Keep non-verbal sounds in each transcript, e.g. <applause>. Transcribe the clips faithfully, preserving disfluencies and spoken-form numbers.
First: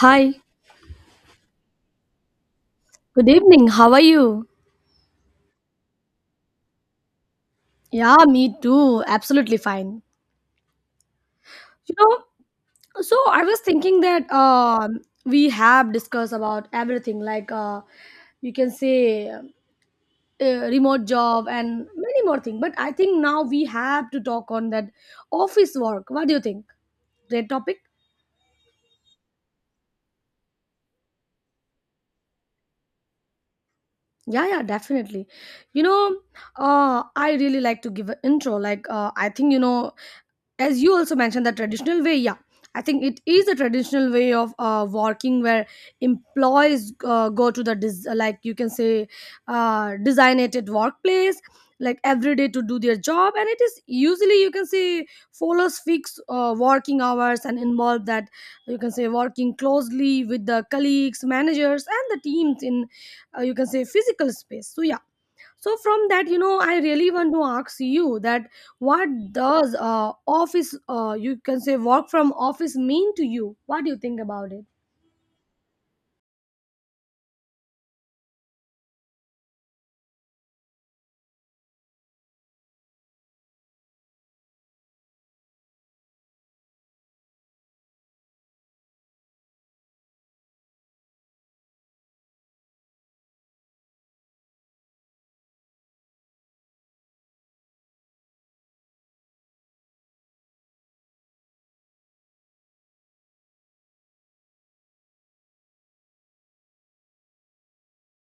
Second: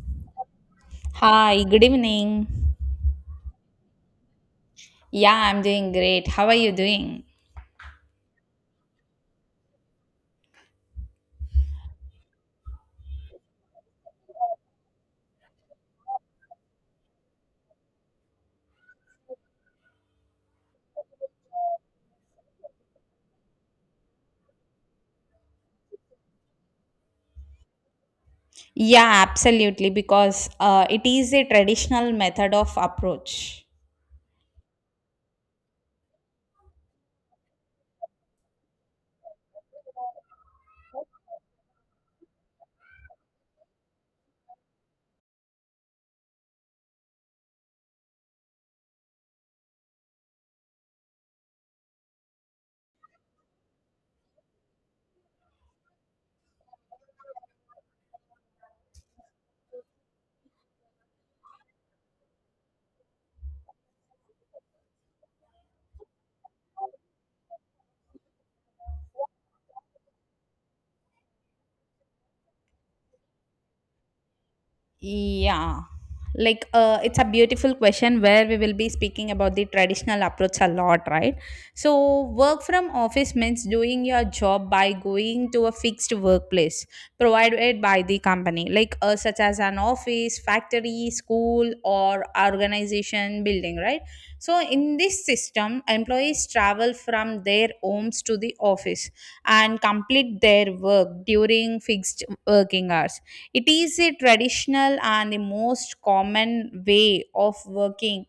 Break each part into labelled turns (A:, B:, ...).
A: Hi,
B: Hi, good evening.
A: good evening. How are you?
B: Yeah, I'm doing great. How are you doing?
A: Yeah, me too. Absolutely fine. You know, so I was thinking that um, we have discussed about everything, like uh, you can say uh, remote job and many more things. But I think now we have to talk on that office work. What do you think? Great topic.
B: Yeah, absolutely, because uh, it is a traditional method of approach.
A: Yeah, yeah, definitely. You know, uh, I really like to give an intro. Like, uh, I think you know, as you also mentioned, the traditional way. Yeah, I think it is a traditional way of uh, working, where employees uh, go to the des- like you can say uh, designated workplace like every day to do their job, and it is usually, you can say, follows fixed uh, working hours and involve that, you can say, working closely with the colleagues, managers and the teams in uh, you can say physical space. So yeah, so from that, you know, I really want to ask you that what does uh, office uh, you can say, work from office mean to you? What do you think about it?
B: Yeah. Like uh, it's a beautiful question where we will be speaking about the traditional approach a lot, right? So, work from office means doing your job by going to a fixed workplace provided by the company, like uh, such as an office, factory, school, or organization building, right? So, in this system, employees travel from their homes to the office and complete their work during fixed working hours. It is a traditional and the most common way of working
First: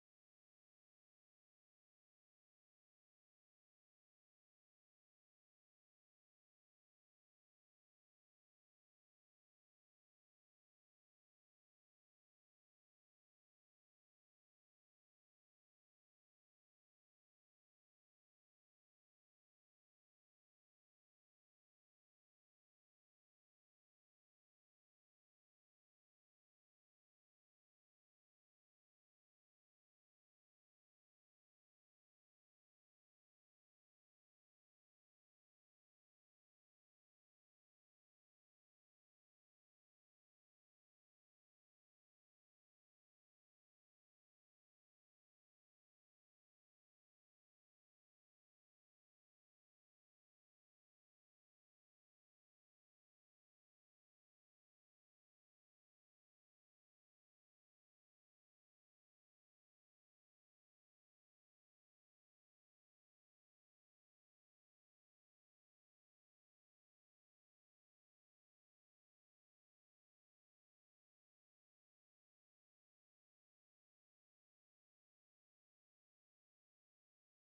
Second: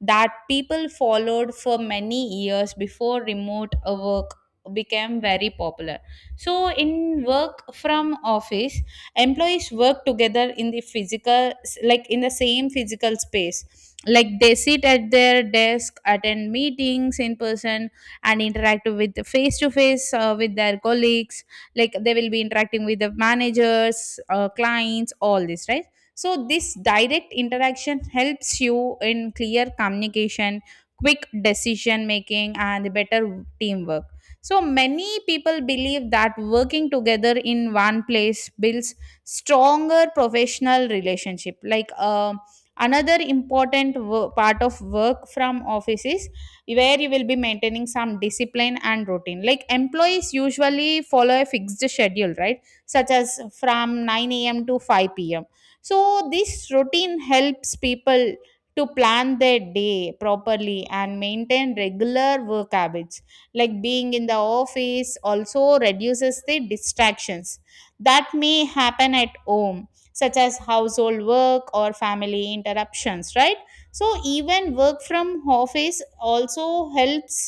B: that people followed for many years before remote uh, work became very popular. So, in work from office, employees work together in the physical, like in the same physical space. Like they sit at their desk, attend meetings in person, and interact with face to face uh, with their colleagues, like they will be interacting with the managers, uh, clients, all this, right? So this direct interaction helps you in clear communication, quick decision making, and better teamwork. So many people believe that working together in one place builds stronger professional relationship. Like um another important wo- part of work from offices where you will be maintaining some discipline and routine. Like employees usually follow a fixed schedule, right? Such as from nine a m to five p m. So this routine helps people to plan their day properly and maintain regular work habits. Like being in the office also reduces the distractions that may happen at home, such as household work or family interruptions, right? So even work from office also helps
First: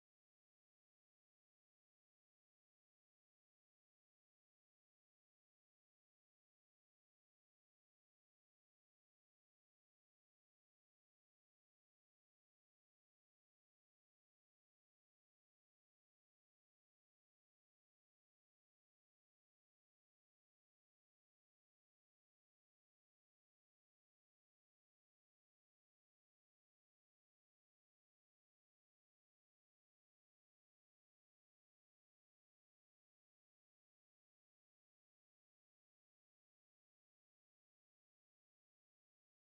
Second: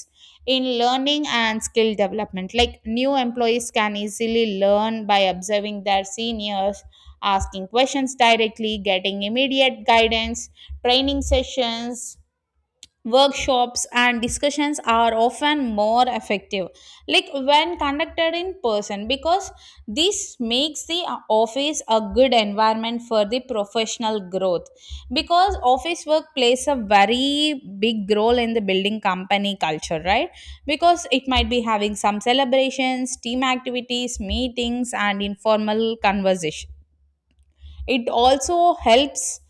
B: in learning and skill development, like new employees can easily learn by observing their seniors, asking questions directly, getting immediate guidance. Training sessions, workshops, and discussions are often more effective like when conducted in person, because this makes the uh, office a good environment for the professional growth, because office work plays a very big role in the building company culture, right? Because it might be having some celebrations, team activities, meetings, and informal conversation. It also helps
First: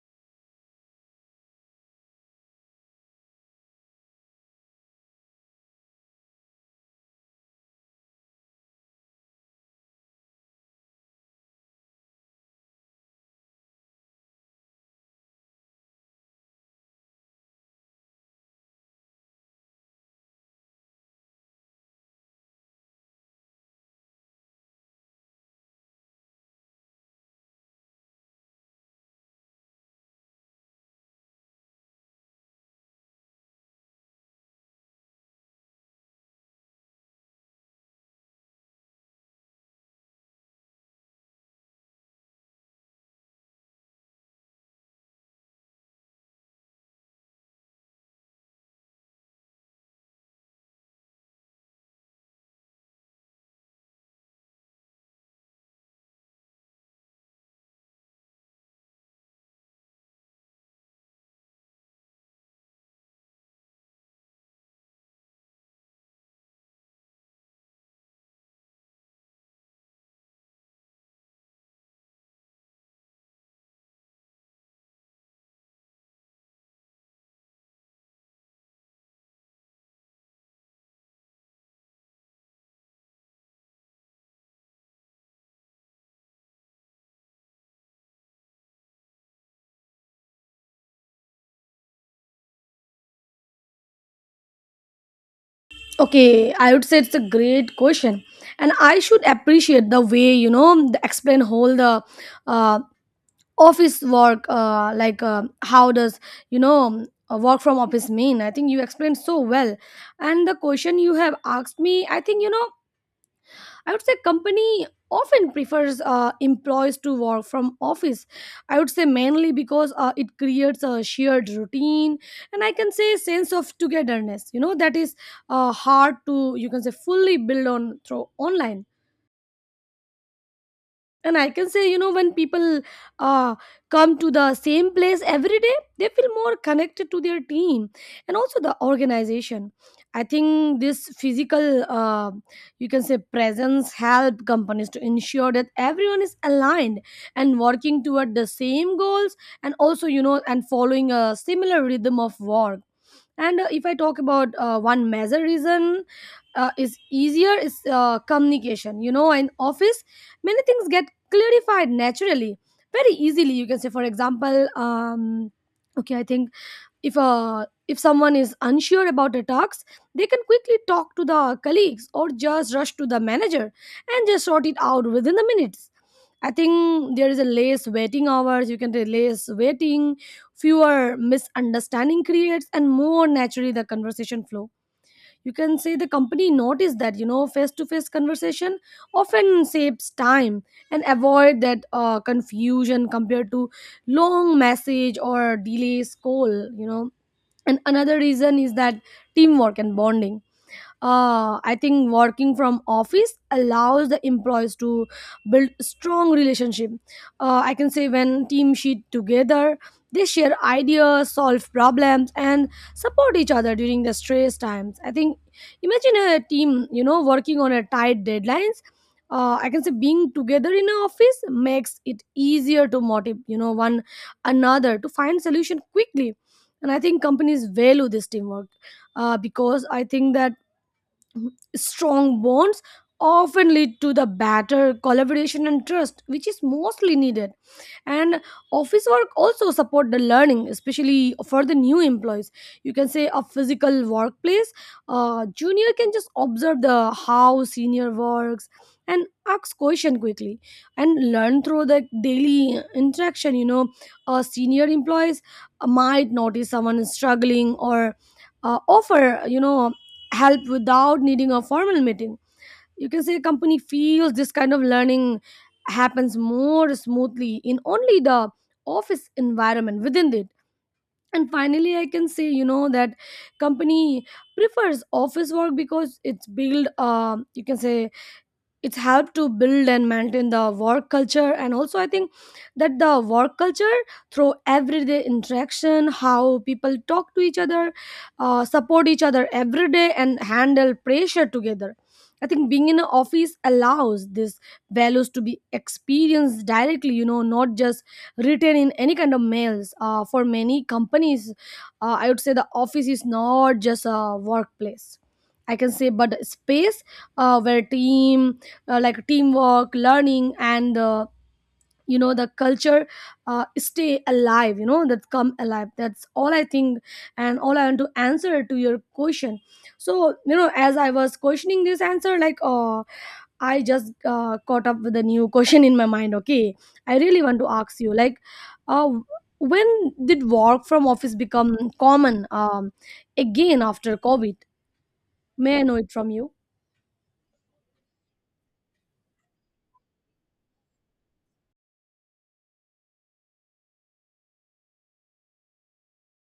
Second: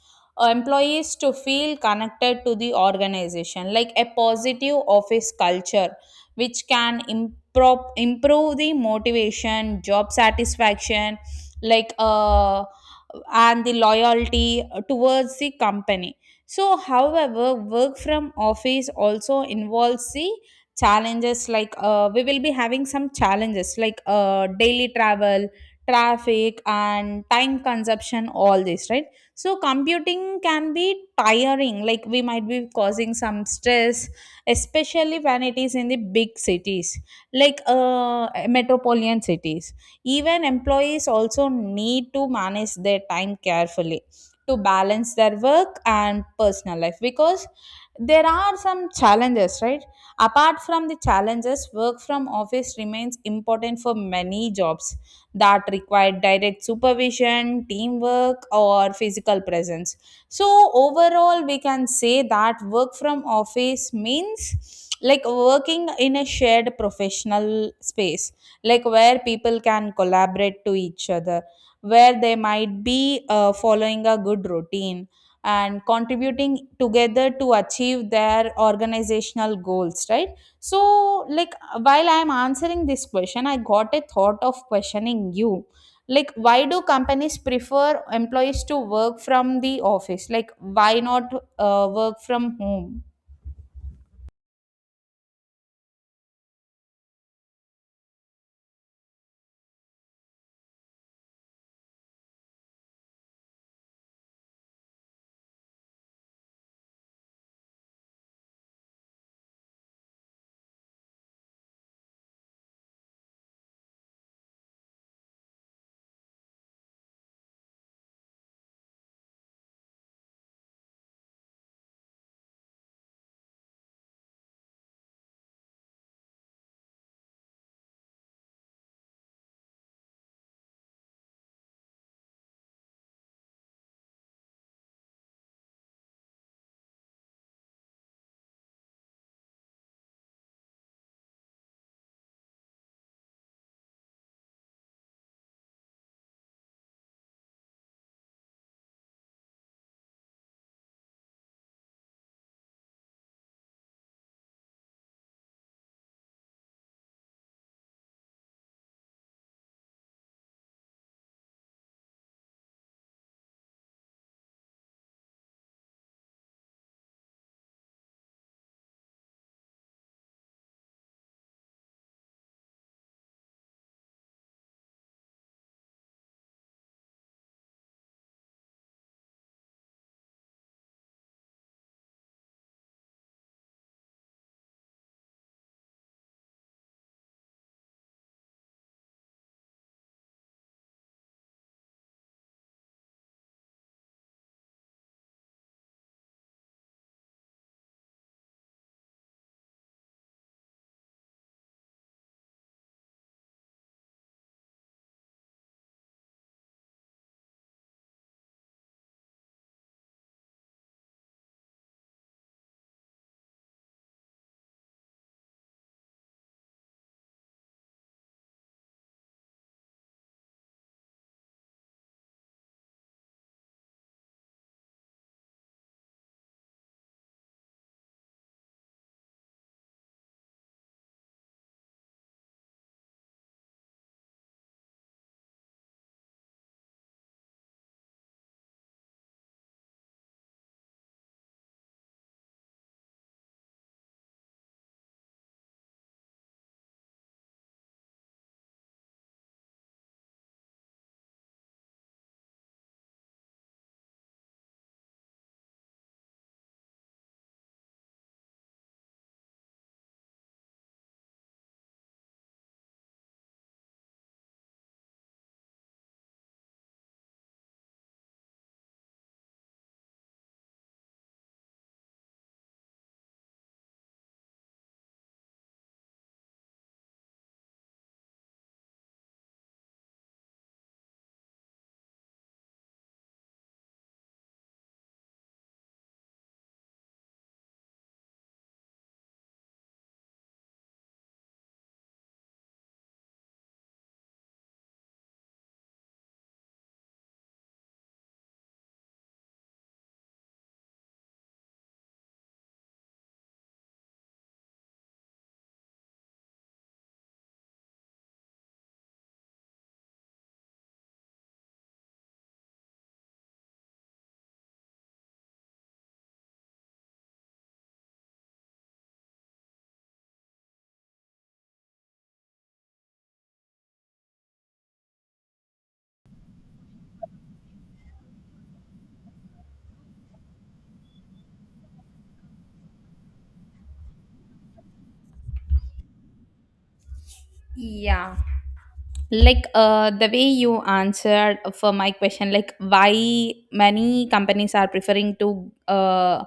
B: uh, employees to feel connected to the organization, like a positive office culture, which can improve, improve the motivation, job satisfaction, like uh, and the loyalty towards the company. So, however, work from office also involves the challenges, like uh, we will be having some challenges like uh, daily travel, traffic, and time consumption, all this, right? So computing can be tiring, like we might be causing some stress, especially when it is in the big cities, like uh, metropolitan cities. Even employees also need to manage their time carefully to balance their work and personal life, because there are some challenges, right? Apart from the challenges, work from office remains important for many jobs that required direct supervision, teamwork, or physical presence. So, overall, we can say that work from office means like working in a shared professional space, like where people can collaborate to each other, where they might be uh, following a good routine and contributing together to achieve their organizational goals, right? So, like, while I'm answering this question, I got a thought of questioning you. Like, why do companies prefer employees to work from the office? Like, why not uh, work from home?
A: Okay, I would say it's a great question, and I should appreciate the way, you know, the explain whole the uh, office work uh, like uh, how does, you know, a work from office mean. I think you explained so well. And the question you have asked me, I think, you know, I would say company often prefers uh, employees to work from office. I would say mainly because uh, it creates a shared routine and, I can say, sense of togetherness. You know, that is uh, hard to, you can say, fully build on through online. And I can say, you know, when people uh, come to the same place every day, they feel more connected to their team and also the organization. I think this physical uh, you can say presence help companies to ensure that everyone is aligned and working toward the same goals, and also, you know, and following a similar rhythm of work. And uh, if I talk about uh, one major reason, uh, is easier is uh, communication, you know, in office many things get clarified naturally very easily. You can say, for example, um okay, I think if uh, if someone is unsure about a task, they can quickly talk to the colleagues or just rush to the manager and just sort it out within the minutes. I think there is a less waiting hours, you can say, less waiting, fewer misunderstanding creates and more naturally the conversation flow. You can say the company noticed that, you know, face to face conversation often saves time and avoid that uh, confusion compared to long message or delays call, you know. And another reason is that teamwork and bonding. uh, I think working from office allows the employees to build strong relationship. uh, I can say when team sheet together, they share ideas, solve problems and support each other during the stress times. I think imagine a team, you know, working on a tight deadlines. uh, I can say being together in an office makes it easier to motivate, you know, one another to find solution quickly. And I think companies value this teamwork, uh, because I think that strong bonds often lead to the better collaboration and trust, which is mostly needed. And office work also support the learning, especially for the new employees. You can say a physical workplace, uh, junior can just observe the how senior works and ask question quickly and learn through the daily interaction, you know. Uh, senior employees might notice someone is struggling or uh, offer, you know, help without needing a formal meeting. You can say company feels this kind of learning happens more smoothly in only the office environment within it. And finally, I can say, you know, that company prefers office work because it's built um you can say, it's helped to build and maintain the work culture. And also I think that the work culture through everyday interaction, how people talk to each other, uh, support each other every day and handle pressure together. I think being in an office allows these values to be experienced directly, you know, not just written in any kind of mails. Uh, for many companies, uh, I would say the office is not just a workplace, I can say, but a space uh, where team uh, like teamwork, learning and uh, you know the culture uh, stay alive, you know, that come alive. That's all I think, and all I want to answer to your question. So you know, as I was questioning this answer, like uh, I just uh, caught up with a new question in my mind. Okay, I really want to ask you like uh, when did work from office become common, um, again after COVID? May I know it from you?
B: Yeah. Like uh, the way you answered for my question, like why many companies are preferring to uh,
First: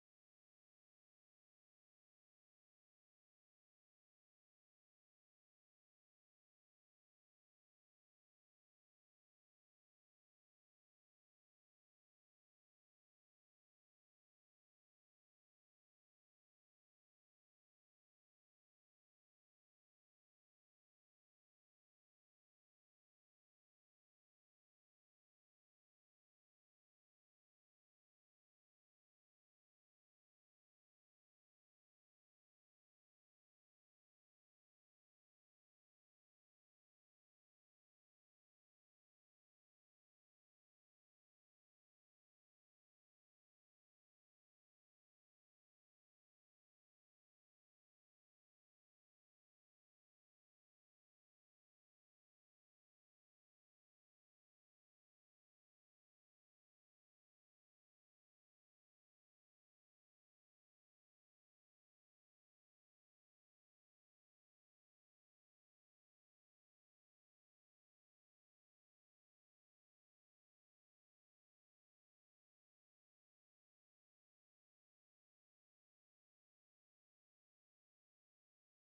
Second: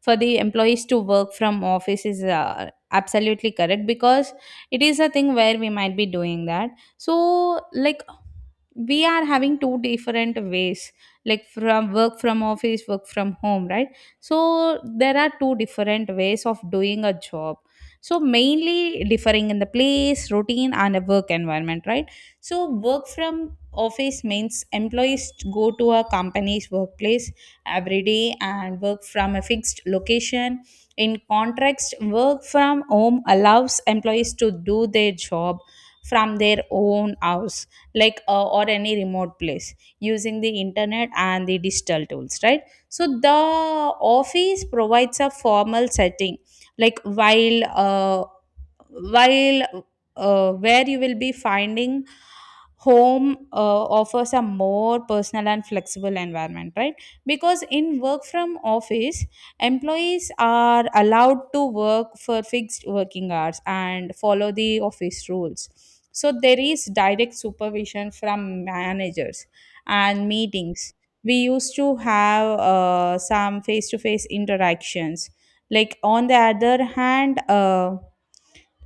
B: for the employees to work from office is uh, absolutely correct, because it is a thing where we might be doing that. So like we are having two different ways, like from work from office, work from home, right? So there are two different ways of doing a job, so, mainly differing in the place, routine, and a work environment, right? So, work from office means employees go to a company's workplace every day and work from a fixed location. In contrast, work from home allows employees to do their job from their own house, like uh, or any remote place using the internet and the digital tools, right? So the office provides a formal setting, like while uh, while uh, where you will be finding home uh, offers a more personal and flexible environment, right? Because in work from office, employees are allowed to work for fixed working hours and follow the office rules. So there is direct supervision from managers, and meetings we used to have uh, some face to face interactions. like on the other hand uh,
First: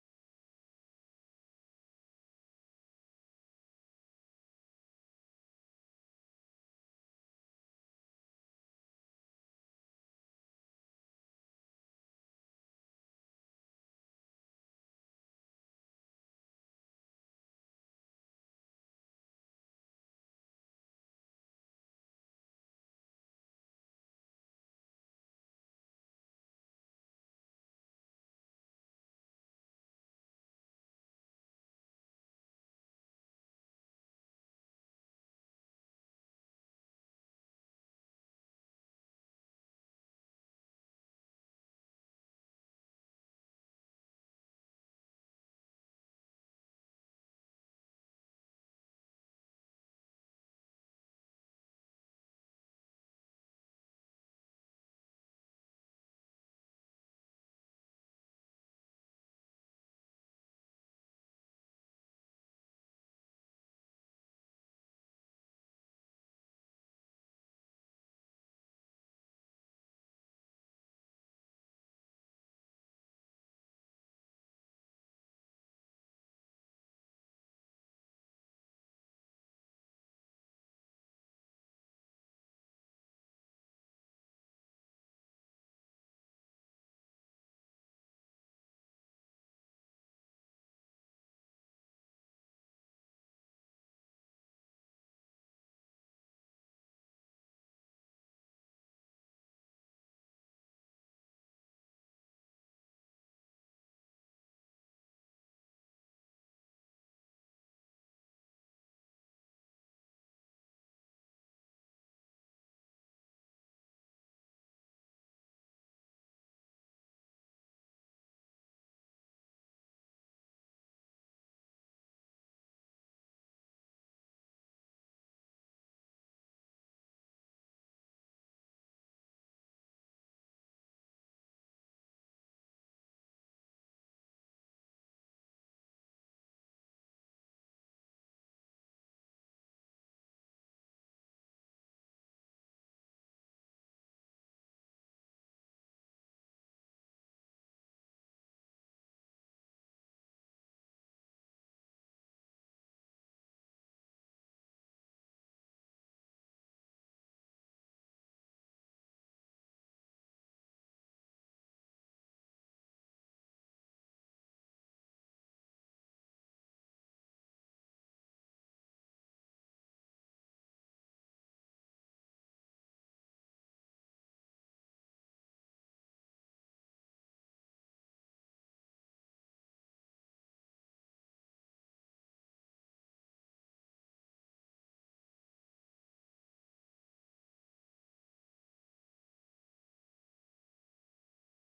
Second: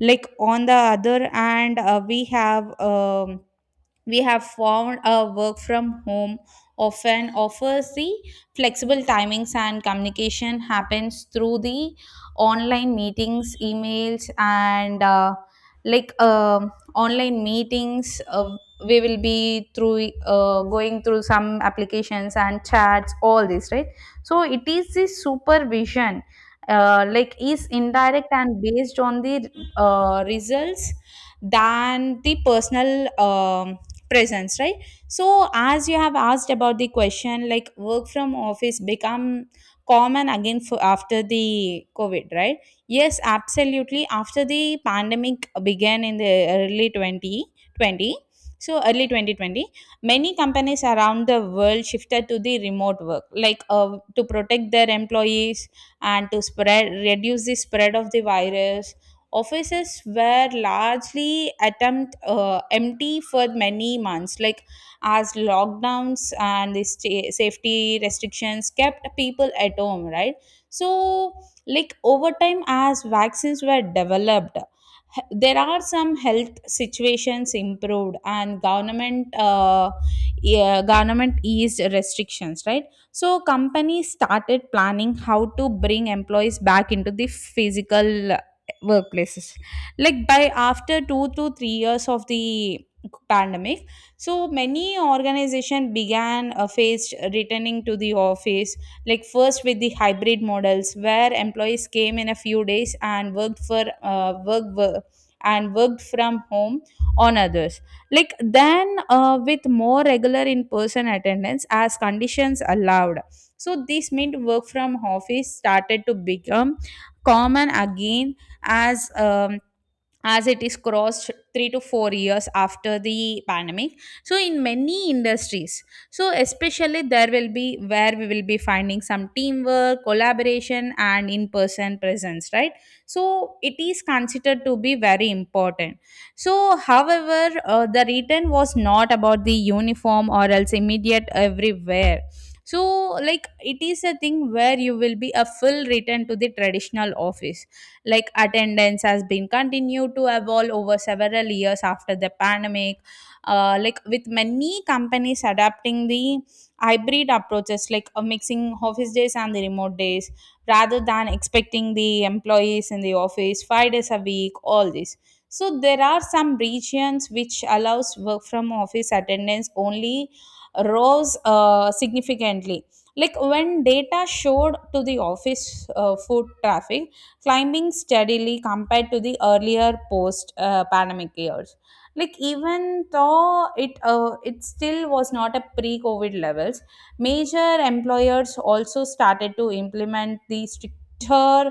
B: like on the other hand, uh, we have um, we have found a work from home often offers the flexible timings, and communication happens through the online meetings, emails, and uh, like um online meetings. Uh, we will be through uh, going through some applications and chats, all this, right? So it is the supervision, uh, like is indirect and based on the uh, results than the personal um, presence, right? So as you have asked about the question, like work from office become common again for after the COVID, right? Yes, absolutely. After the pandemic began in the early twenty twenty, so early twenty twenty, many companies around the world shifted to the remote work, like uh, to protect their employees and to spread reduce the spread of the virus. Offices were largely attempt uh, empty for many months, like as lockdowns and the sta- safety restrictions kept people at home, right? So like over time, as vaccines were developed, h- there are some health situations improved, and government uh, yeah, government eased restrictions, right? So companies started planning how to bring employees back into the physical workplaces, like by after two to three years of the pandemic. So many organization began uh, faced returning to the office, like first with the hybrid models where employees came in a few days and worked for uh, work, work and worked from home on others. Like then uh, with more regular in-person attendance as conditions allowed. So this meant work from office started to become common again, as um, as it is crossed three to four years after the pandemic. So in many industries, so especially there will be where we will be finding some teamwork, collaboration, and in person presence, right? So it is considered to be very important. So however, uh, the return was not about the uniform or else immediate everywhere. So like it is a thing where you will be a full return to the traditional office, like attendance has been continued to evolve over several years after the pandemic, uh, like with many companies adapting the hybrid approaches, like a mixing office days and the remote days, rather than expecting the employees in the office five days a week, all this. So there are some regions which allows work from office attendance only rose uh, significantly, like when data showed to the office uh, foot traffic climbing steadily compared to the earlier post uh, pandemic years, like even though it uh, it still was not a pre COVID levels. Major employers also started to implement the stricter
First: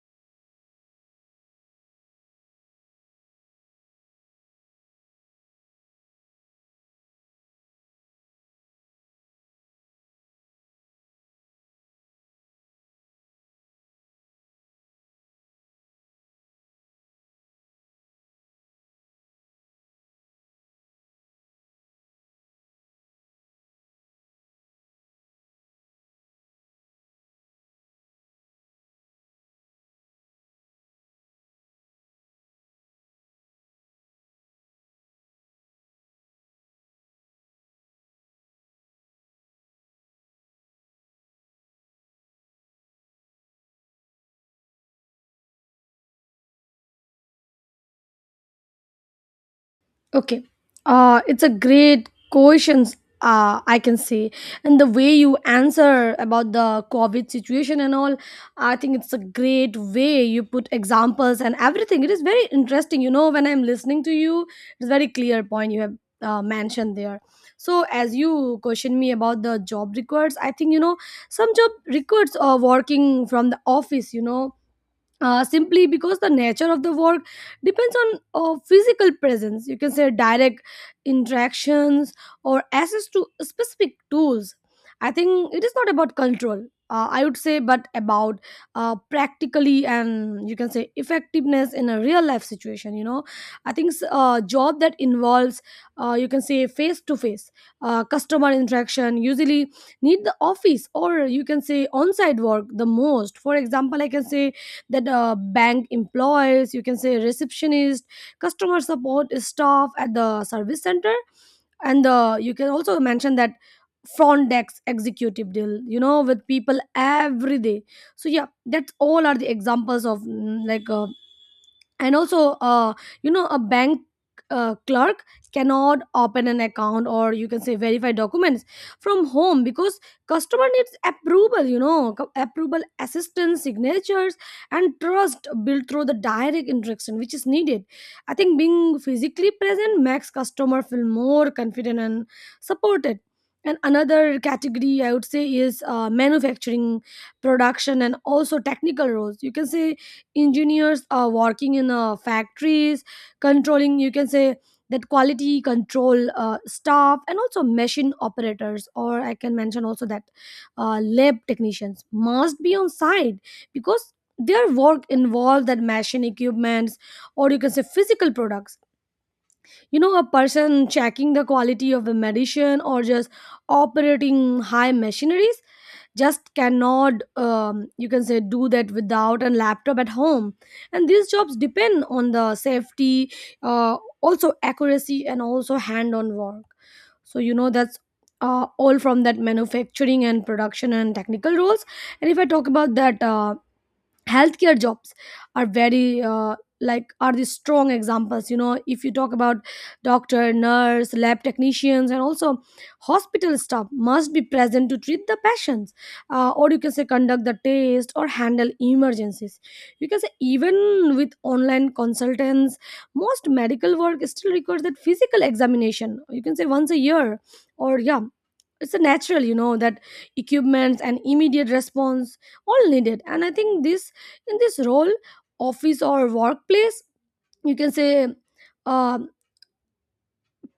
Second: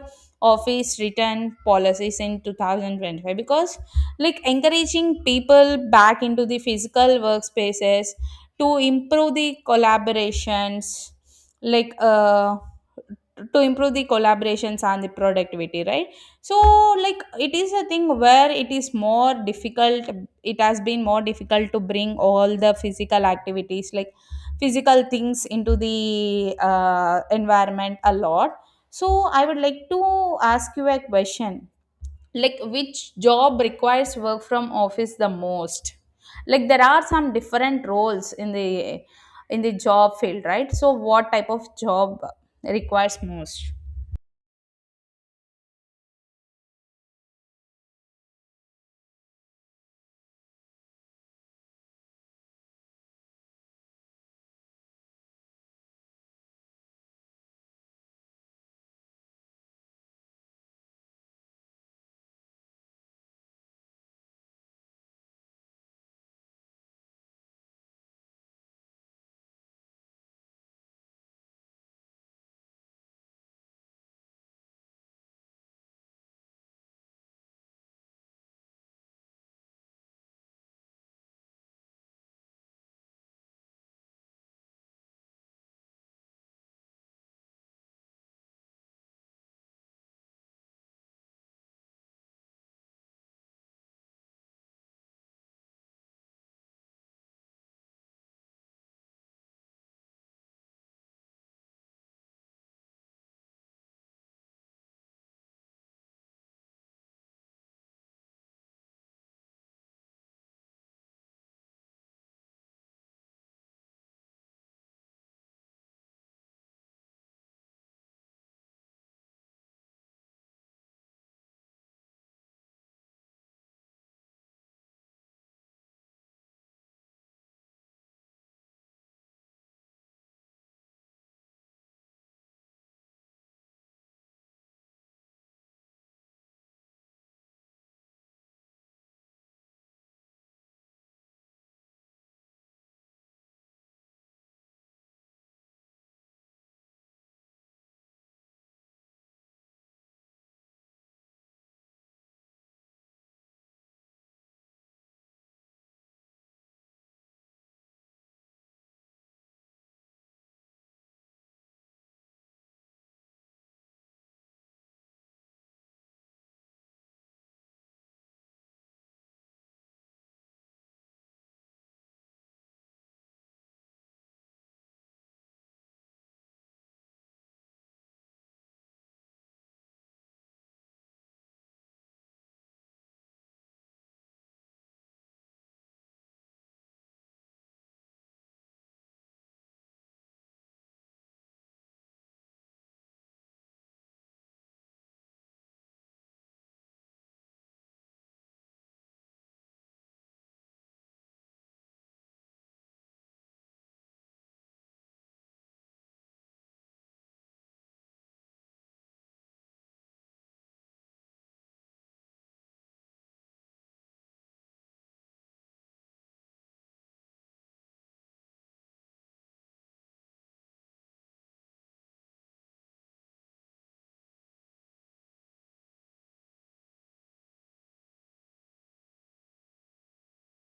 B: office return policies in two thousand twenty-five, because like encouraging people back into the physical workspaces to improve the collaborations, like uh to improve the collaborations and the productivity, right? So like it is a thing where it is more difficult, it has been more difficult to bring all the physical activities, like physical things into the uh, environment a lot. So I would like to ask you a question, like which job requires work from office the most? Like there are some different roles in the in the job field, right? So what type of job requires most?
A: Okay. Uh, it's a great question, uh, I can say. And the way you answer about the COVID situation and all, I think it's a great way you put examples and everything. It is very interesting. You know, when I'm listening to you, it's very clear point you have uh, mentioned there. So as you question me about the job records, I think, you know, some job records are working from the office, you know, uh, simply because the nature of the work depends on uh, physical presence. You can say direct interactions or access to specific tools. I think it is not about control. Uh, I would say, but about uh, practically and, you can say, effectiveness in a real life situation. You know, I think s- a job that involves uh, you can say face to face customer interaction usually need the office, or you can say on site work the most. For example, I can say that uh, bank employees, you can say receptionist, customer support staff at the service center, and uh, you can also mention that front desk executive deal, you know, with people every day. So yeah, that's all are the examples of mm, like uh, and also uh, you know, a bank uh, clerk cannot open an account, or you can say verify documents from home, because customer needs approval, you know, co- approval, assistance, signatures, and trust built through the direct interaction, which is needed. I think being physically present makes customer feel more confident and supported. And another category, I would say, is uh, manufacturing, production and also technical roles. You can say engineers are working in uh, factories, controlling, you can say, that quality control uh, staff and also machine operators, or I can mention also that uh, lab technicians must be on site, because their work involves that machine equipments or, you can say, physical products. You know, a person checking the quality of a medicine or just operating high machineries just cannot um, you can say do that without a laptop at home. And these jobs depend on the safety, uh, also accuracy and also hand on work. So you know that's uh, all from that manufacturing and production and technical roles. And if I talk about that uh, healthcare jobs are very uh, like are the strong examples. You know, if you talk about doctor, nurse, lab technicians and also hospital staff must be present to treat the patients, uh, or you can say conduct the test or handle emergencies. You can say even with online consultants, most medical work still requires that physical examination, you can say once a year, or yeah, it's a natural, you know, that equipments and immediate response all needed. And I think this in this role, office or workplace, you can say uh,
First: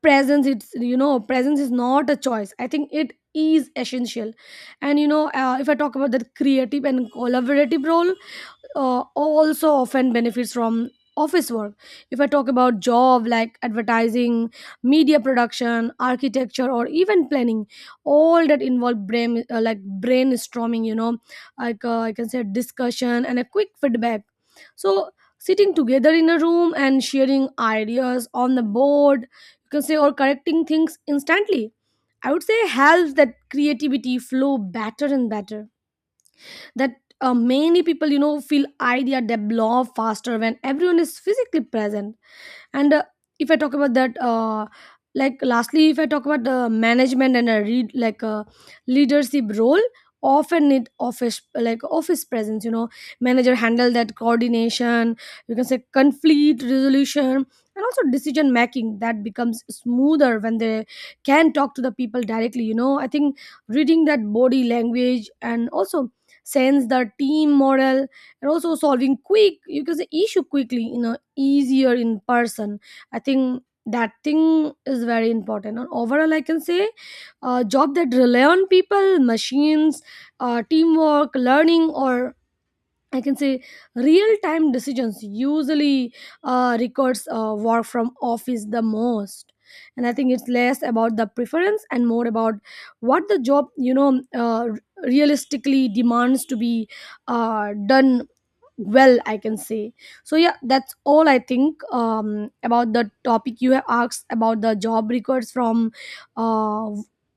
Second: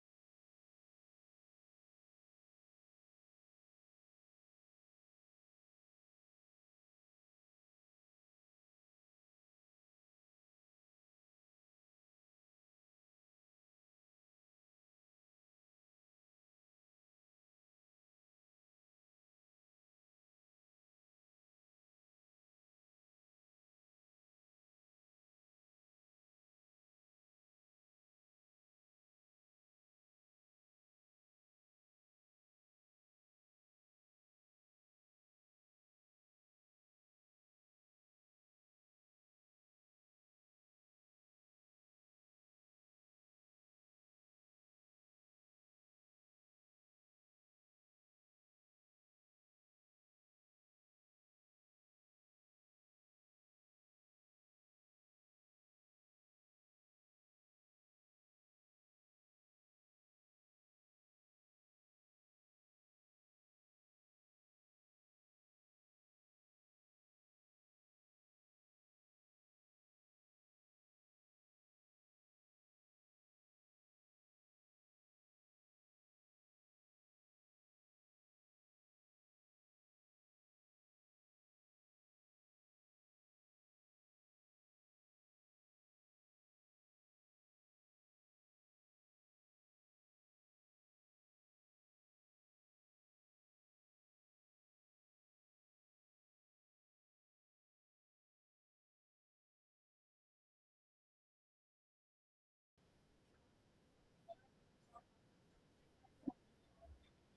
A: presence it's you know presence is not a choice. I think it is essential. And you know, uh, if I talk about the creative and collaborative role, uh, also often benefits from office work. If I talk about job like advertising, media production, architecture or even planning, all that involve brain uh, like brainstorming, you know, like uh, I can say discussion and a quick feedback. So sitting together in a room and sharing ideas on the board, you can say, or correcting things instantly, I would say helps that creativity flow better and better. That uh, many people, you know, feel idea develop faster when everyone is physically present. And uh, if I talk about that uh, like lastly, if I talk about the management and a read like a leadership role, often need office, like office presence, you know. Manager handle that coordination, you can say conflict resolution, and also decision making, that becomes smoother when they can talk to the people directly, you know. I think reading that body language and also sense the team morale, and also solving quick, you can say issue quickly, you know, easier in person. I think that thing is very important. And overall, I can say a job that rely on people machines, uh, teamwork, learning, or I can say real time decisions usually uh, records uh, work from office the most. And I think it's less about the preference and more about what the job you know uh, realistically demands to be uh, done well, I can say. So yeah, that's all I think um, about the topic you have asked, about the job records from uh,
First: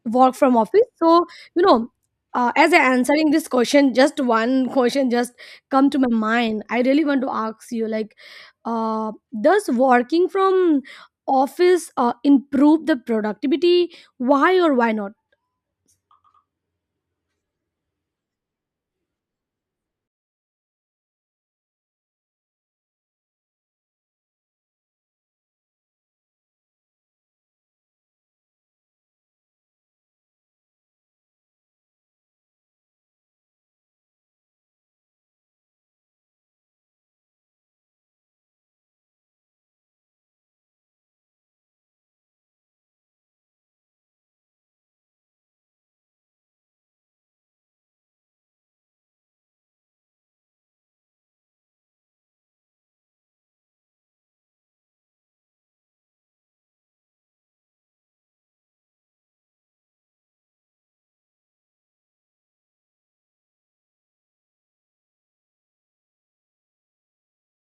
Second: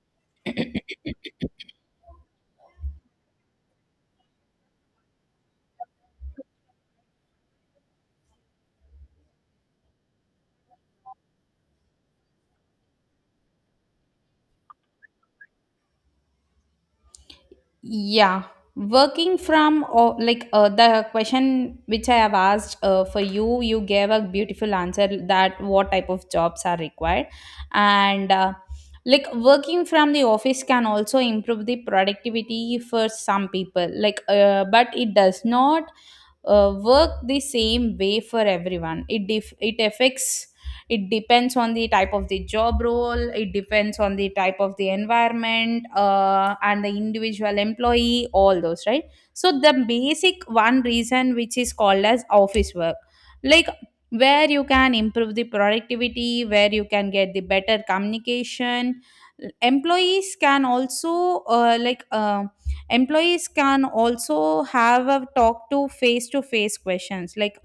A: work from office. So you know uh, as I answering this question, just one question just come to my mind. I really want to ask you, like, uh, does working from office uh, improve the productivity? Why or why not?
B: Yeah, working from, or like uh, the question which I have asked uh, for you, you gave a beautiful answer that what type of jobs are required. And uh, like working from the office can also improve the productivity for some people, like uh, but it does not uh, work the same way for everyone. It def- it affects, it depends on the type of the job role, it depends on the type of the environment, uh, and the individual employee, all those, right? So the basic one reason which is called as office work, like where you can improve the productivity, where you can get the better communication. Employees can also uh, like uh employees can also have a talk to face to face questions, like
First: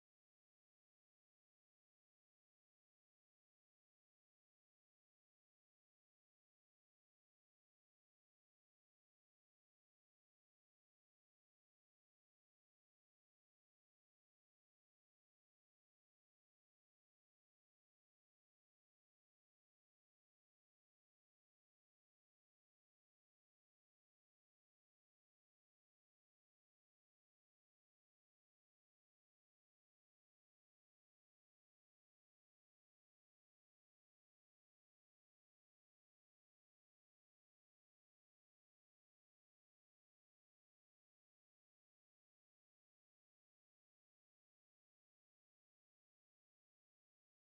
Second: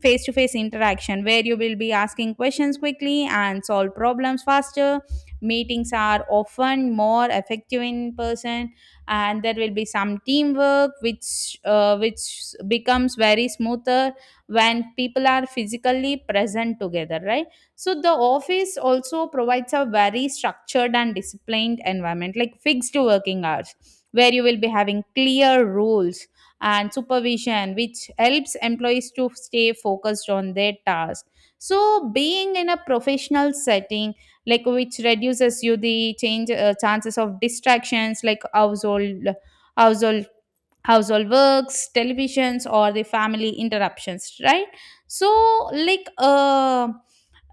B: face to face interaction where you will be asking questions quickly and solve problems faster. Meetings are often more effective in person, and there will be some teamwork which uh, which becomes very smoother when people are physically present together, right? So the office also provides a very structured and disciplined environment, like fixed working hours, where you will be having clear rules and supervision, which helps employees to stay focused on their task. So, being in a professional setting, like which reduces you the change uh, chances of distractions, like household, household, household works, televisions, or the family interruptions, right? So, like, uh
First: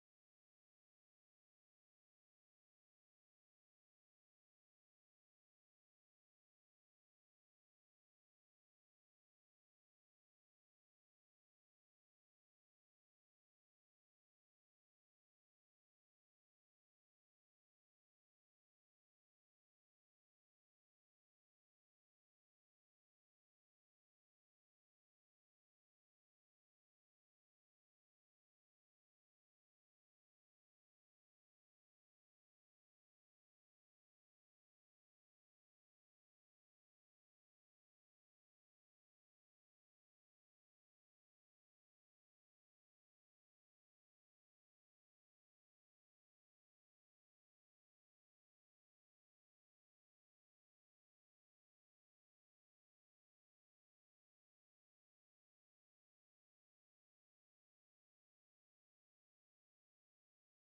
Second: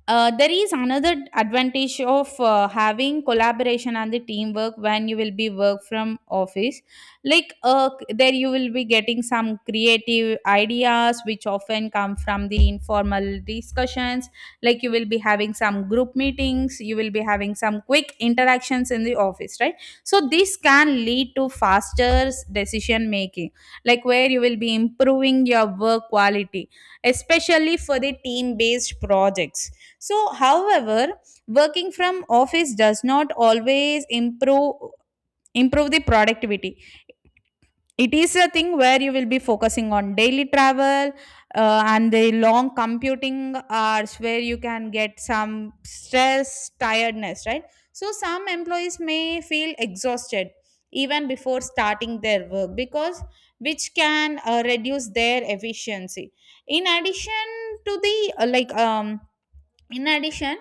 B: uh, there is another advantage of uh, having collaboration and the teamwork when you will be work from office like uh, there you will be getting some creative ideas which often come from the informal discussions. Like you will be having some group meetings, you will be having some quick interactions in the office, right? So this can lead to faster decision making, like where you will be improving your work quality, especially for the team based projects. So, however, working from office does not always improve improve the productivity. It is a thing where you will be focusing on daily travel uh, and the long computing hours where you can get some stress, tiredness, right? So, some employees may feel exhausted even before starting their work because which can uh, reduce their efficiency. in addition to the uh, like um in addition,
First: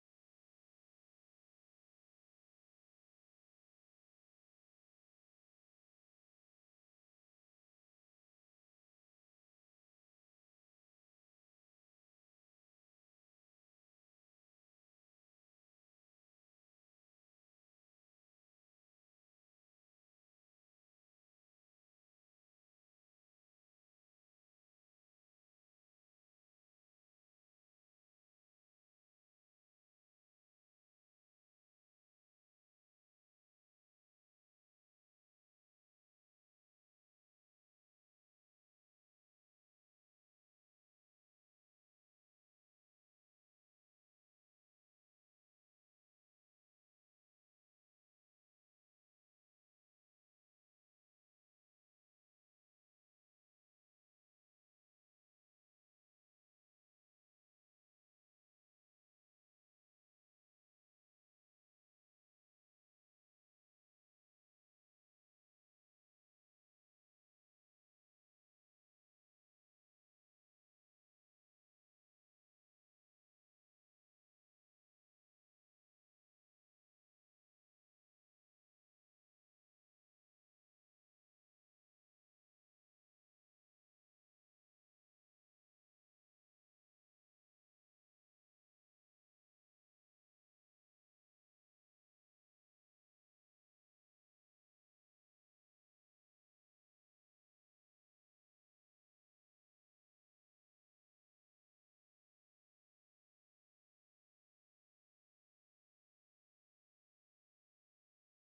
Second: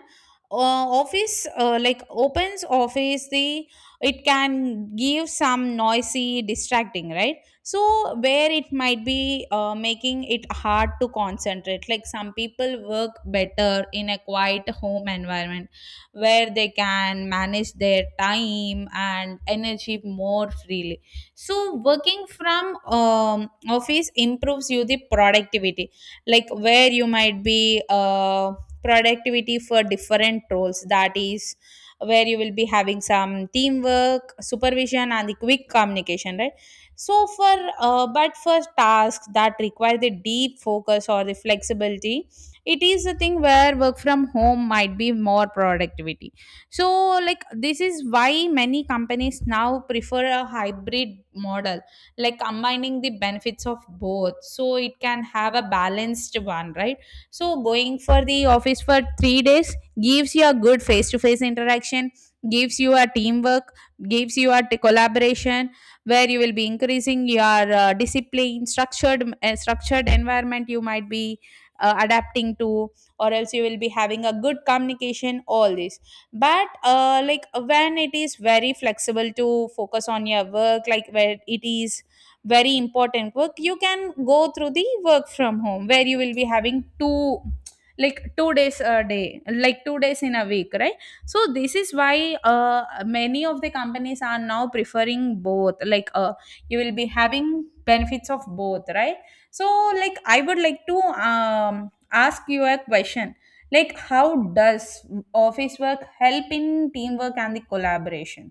B: uh, office uh, like opens office the it can give some noisy distracting, right? So where it might be uh, making it hard to concentrate, like some people work better in a quiet home environment where they can manage their time and energy more freely. So working from um, office improves you the productivity, like where you might be um, productivity for different roles, that is where you will be having some teamwork, supervision and the quick communication, right? So for uh, but for tasks that require the deep focus or the flexibility, it is a thing where work from home might be more productivity. So, like, this is why many companies now prefer a hybrid model, like combining the benefits of both, so it can have a balanced one, right? So going for the office for three days gives you a good face to face interaction, gives you a teamwork, gives you a t- collaboration, where you will be increasing your uh, discipline structured uh, structured environment. You might be uh, adapting to, or else you will be having a good communication, all this. But uh, like when it is very flexible to focus on your work, like where it is very important work, you can go through the work from home where you will be having two like two days a day like two days in a week, right? So this is why uh, many of the companies are now preferring both, like uh, you will be having benefits of both, right? So, like, I would like to um, ask you a question, like how does office work help in teamwork and the collaboration?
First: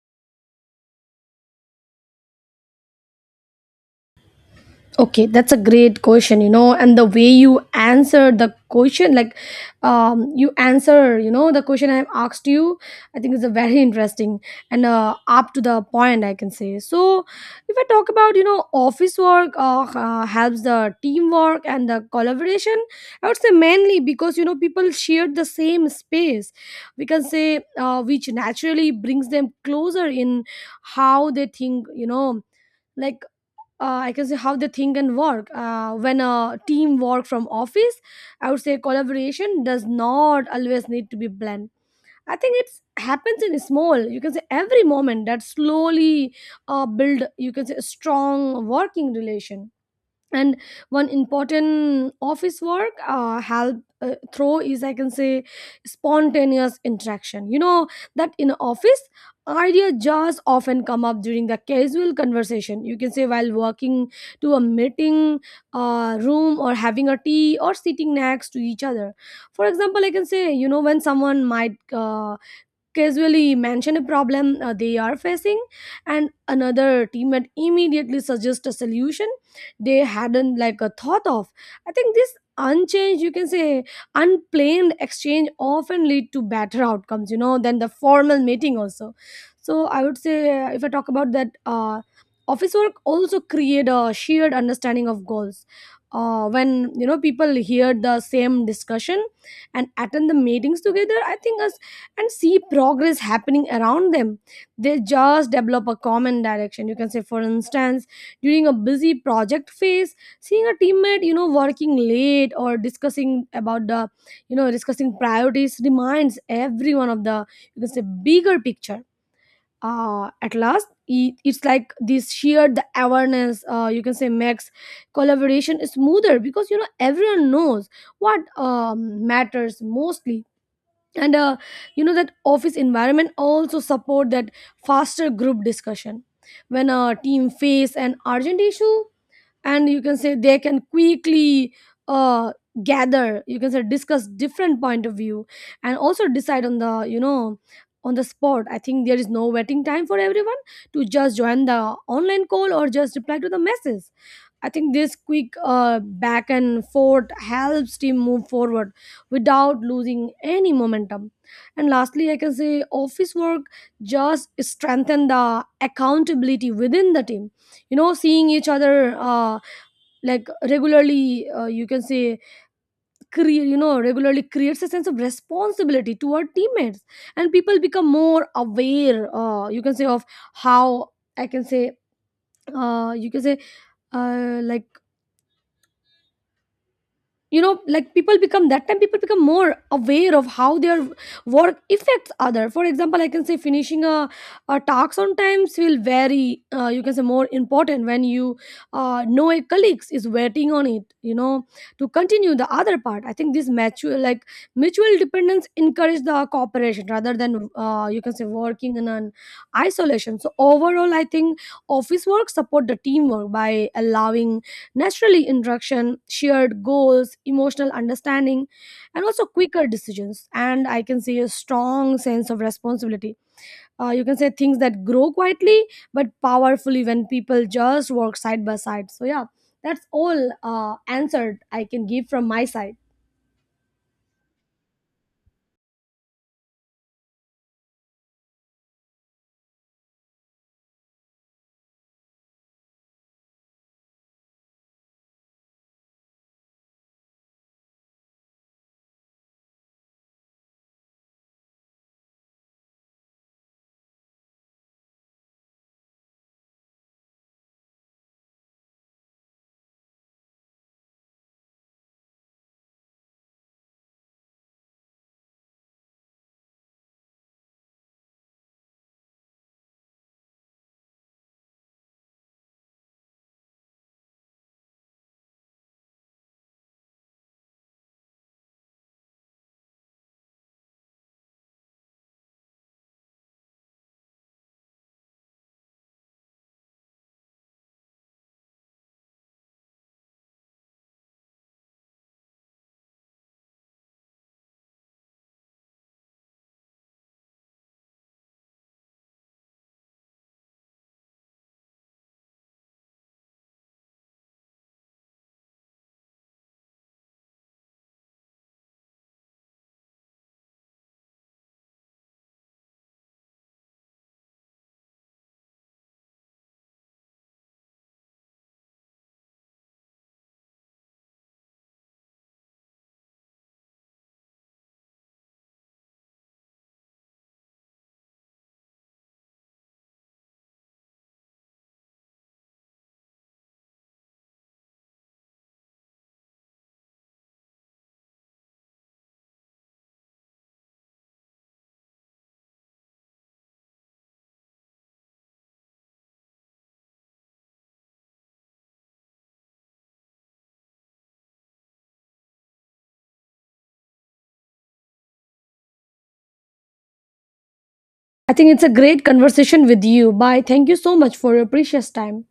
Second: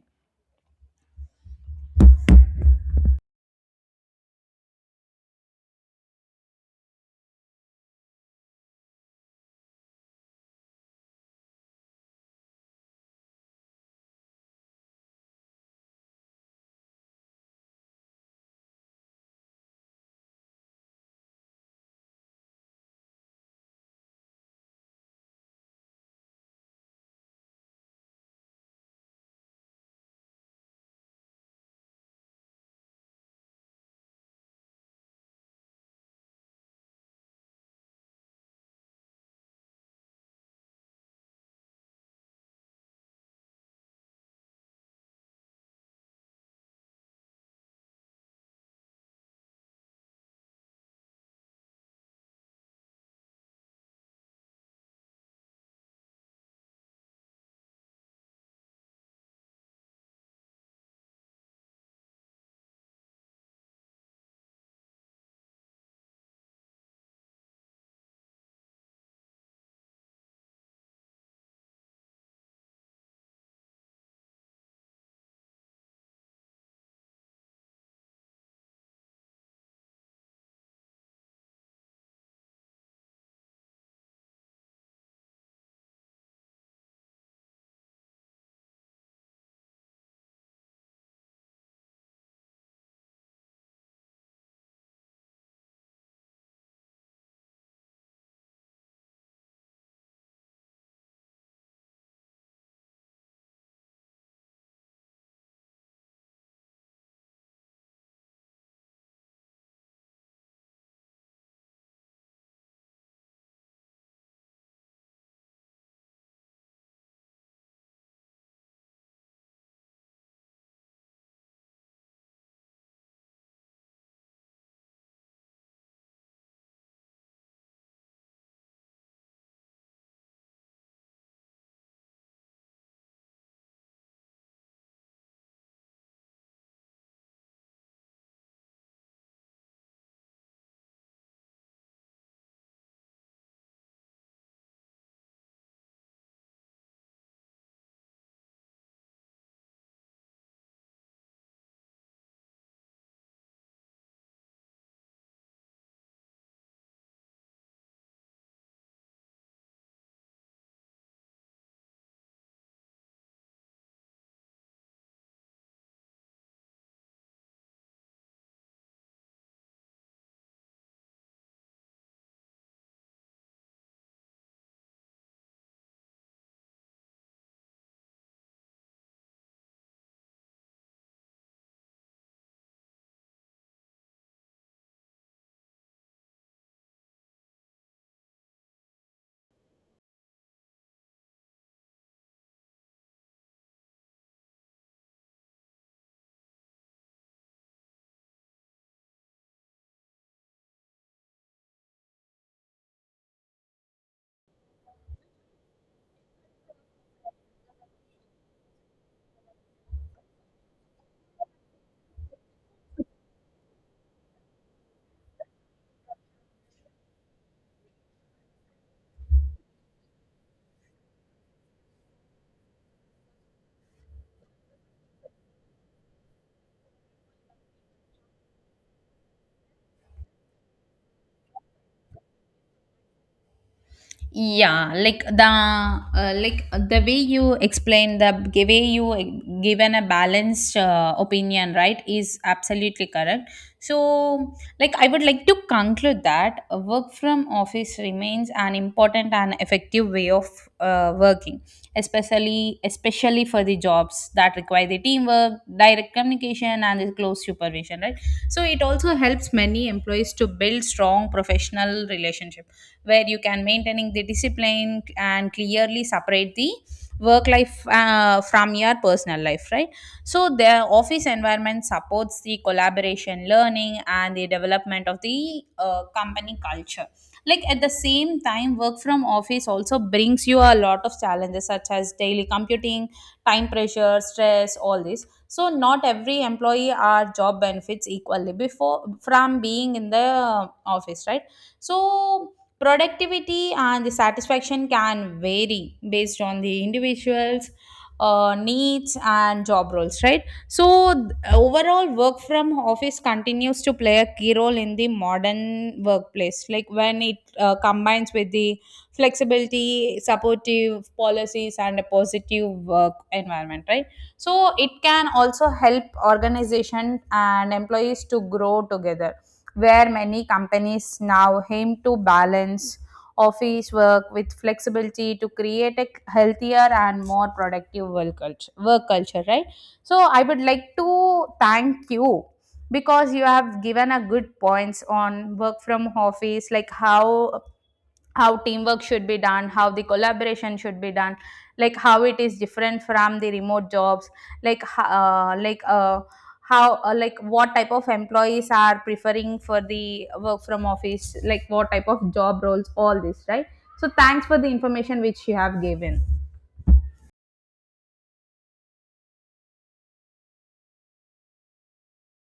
A: Okay, that's a great question, you know, and the way you answered the question, like, um, you answer, you know, the question I've asked you, I think is a very <laughs> interesting and uh, up to the point, I can say. So, if I talk about, you know, office work uh, uh, helps the teamwork and the collaboration, I would say mainly because, you know, people share the same space, we can say, uh, which naturally brings them closer in how they think, you know, like, uh, I can say how they think and work. Uh, when a team work from office, I would say collaboration does not always need to be planned. I think it's happens in small. You can say every moment that slowly uh, build. You can say a strong working relation, and one important office work uh, help uh, throw is, I can say, spontaneous interaction, you know, that in office idea just often come up during the casual conversation. You can say while walking to a meeting uh, room, or having a tea, or sitting next to each other. For example, I can say, you know, when someone might uh, casually mention a problem uh, they are facing, and another teammate immediately suggests a solution they hadn't like a thought of. I think this unchanged, you can say, unplanned exchange often lead to better outcomes, you know, than the formal meeting also. So I would say, uh, if I talk about that, uh, office work also create a shared understanding of goals. Uh, when, you know, people hear the same discussion and attend the meetings together, I think a and see progress happening around them. They just develop a common direction. You can say, for instance, during a busy project phase, seeing a teammate, you know, working late or discussing about the, you know, discussing priorities reminds everyone of the, you can say, bigger picture. Uh, at last, i- it's like this shared the awareness, uh, you can say, makes collaboration smoother because, you know, everyone knows what um, matters mostly. And uh, you know that office environment also support that faster group discussion. When a team face an urgent issue, and you can say they can quickly uh, gather, you can say, discuss different point of view, and also decide on the, you know, on the spot. I think there is no waiting time for everyone to just join the online call or just reply to the message. I think this quick uh, back and forth helps team move forward without losing any momentum. And lastly, I can say office work just strengthen the accountability within the team. You know, seeing each other uh, like regularly, uh, you can say, cre- you know, regularly creates a sense of responsibility toward teammates, and people become more aware. Uh, you can say of how I can say, uh, you can say, uh, like, you know, like, people become that time people become more aware of how their work affects other. For example, I can say finishing a, a task sometimes will very uh, you can say more important when you uh, know a colleague is waiting on it, you know, to continue the other part. I think this mutual like mutual dependence encourage the cooperation rather than uh, you can say working in an isolation. So overall, I think office work support the teamwork by allowing naturally, interaction, shared goals, emotional understanding, and also quicker decisions. And I can see a strong sense of responsibility. Uh, you can say things that grow quietly but powerfully when people just work side by side. So, yeah, that's all uh, answered I can give from my side.
B: Yeah, like the uh, like the way you explain the g- way you uh, given a balanced uh, opinion, right, is absolutely correct. So, like, I would like to conclude that work from office remains an important and effective way of uh, working, especially especially for the jobs that require the teamwork, direct communication and the close supervision, right? So it also helps many employees to build strong professional relationship, where you can maintaining the discipline and clearly separate the work life uh, from your personal life, right? So the office environment supports the collaboration, learning and the development of the uh, company culture. Like at the same time, work from office also brings you a lot of challenges, such as daily computing, time pressure, stress, all this. So not every employee are job benefits equally before from being in the uh, office, right? So productivity and the satisfaction can vary based on the individuals uh, needs and job roles, right? So th- overall, work from office continues to play a key role in the modern workplace, like when it uh, combines with the flexibility, supportive policies and a positive work environment, right? So it can also help organization and employees to grow together, where many companies now aim to balance office work with flexibility to create a healthier and more productive work culture, work culture, right? So I would like to thank you because you have given a good points on work from office, like how how teamwork should be done, how the collaboration should be done, like how it is different from the remote jobs, like ho- uh, like uh, how uh, like what type of employees are preferring for the work from office, like what type of job roles, all this, right? So thanks for the information which you have given.
A: I think it's a great conversation with you. Bye. Thank you so much for your precious time.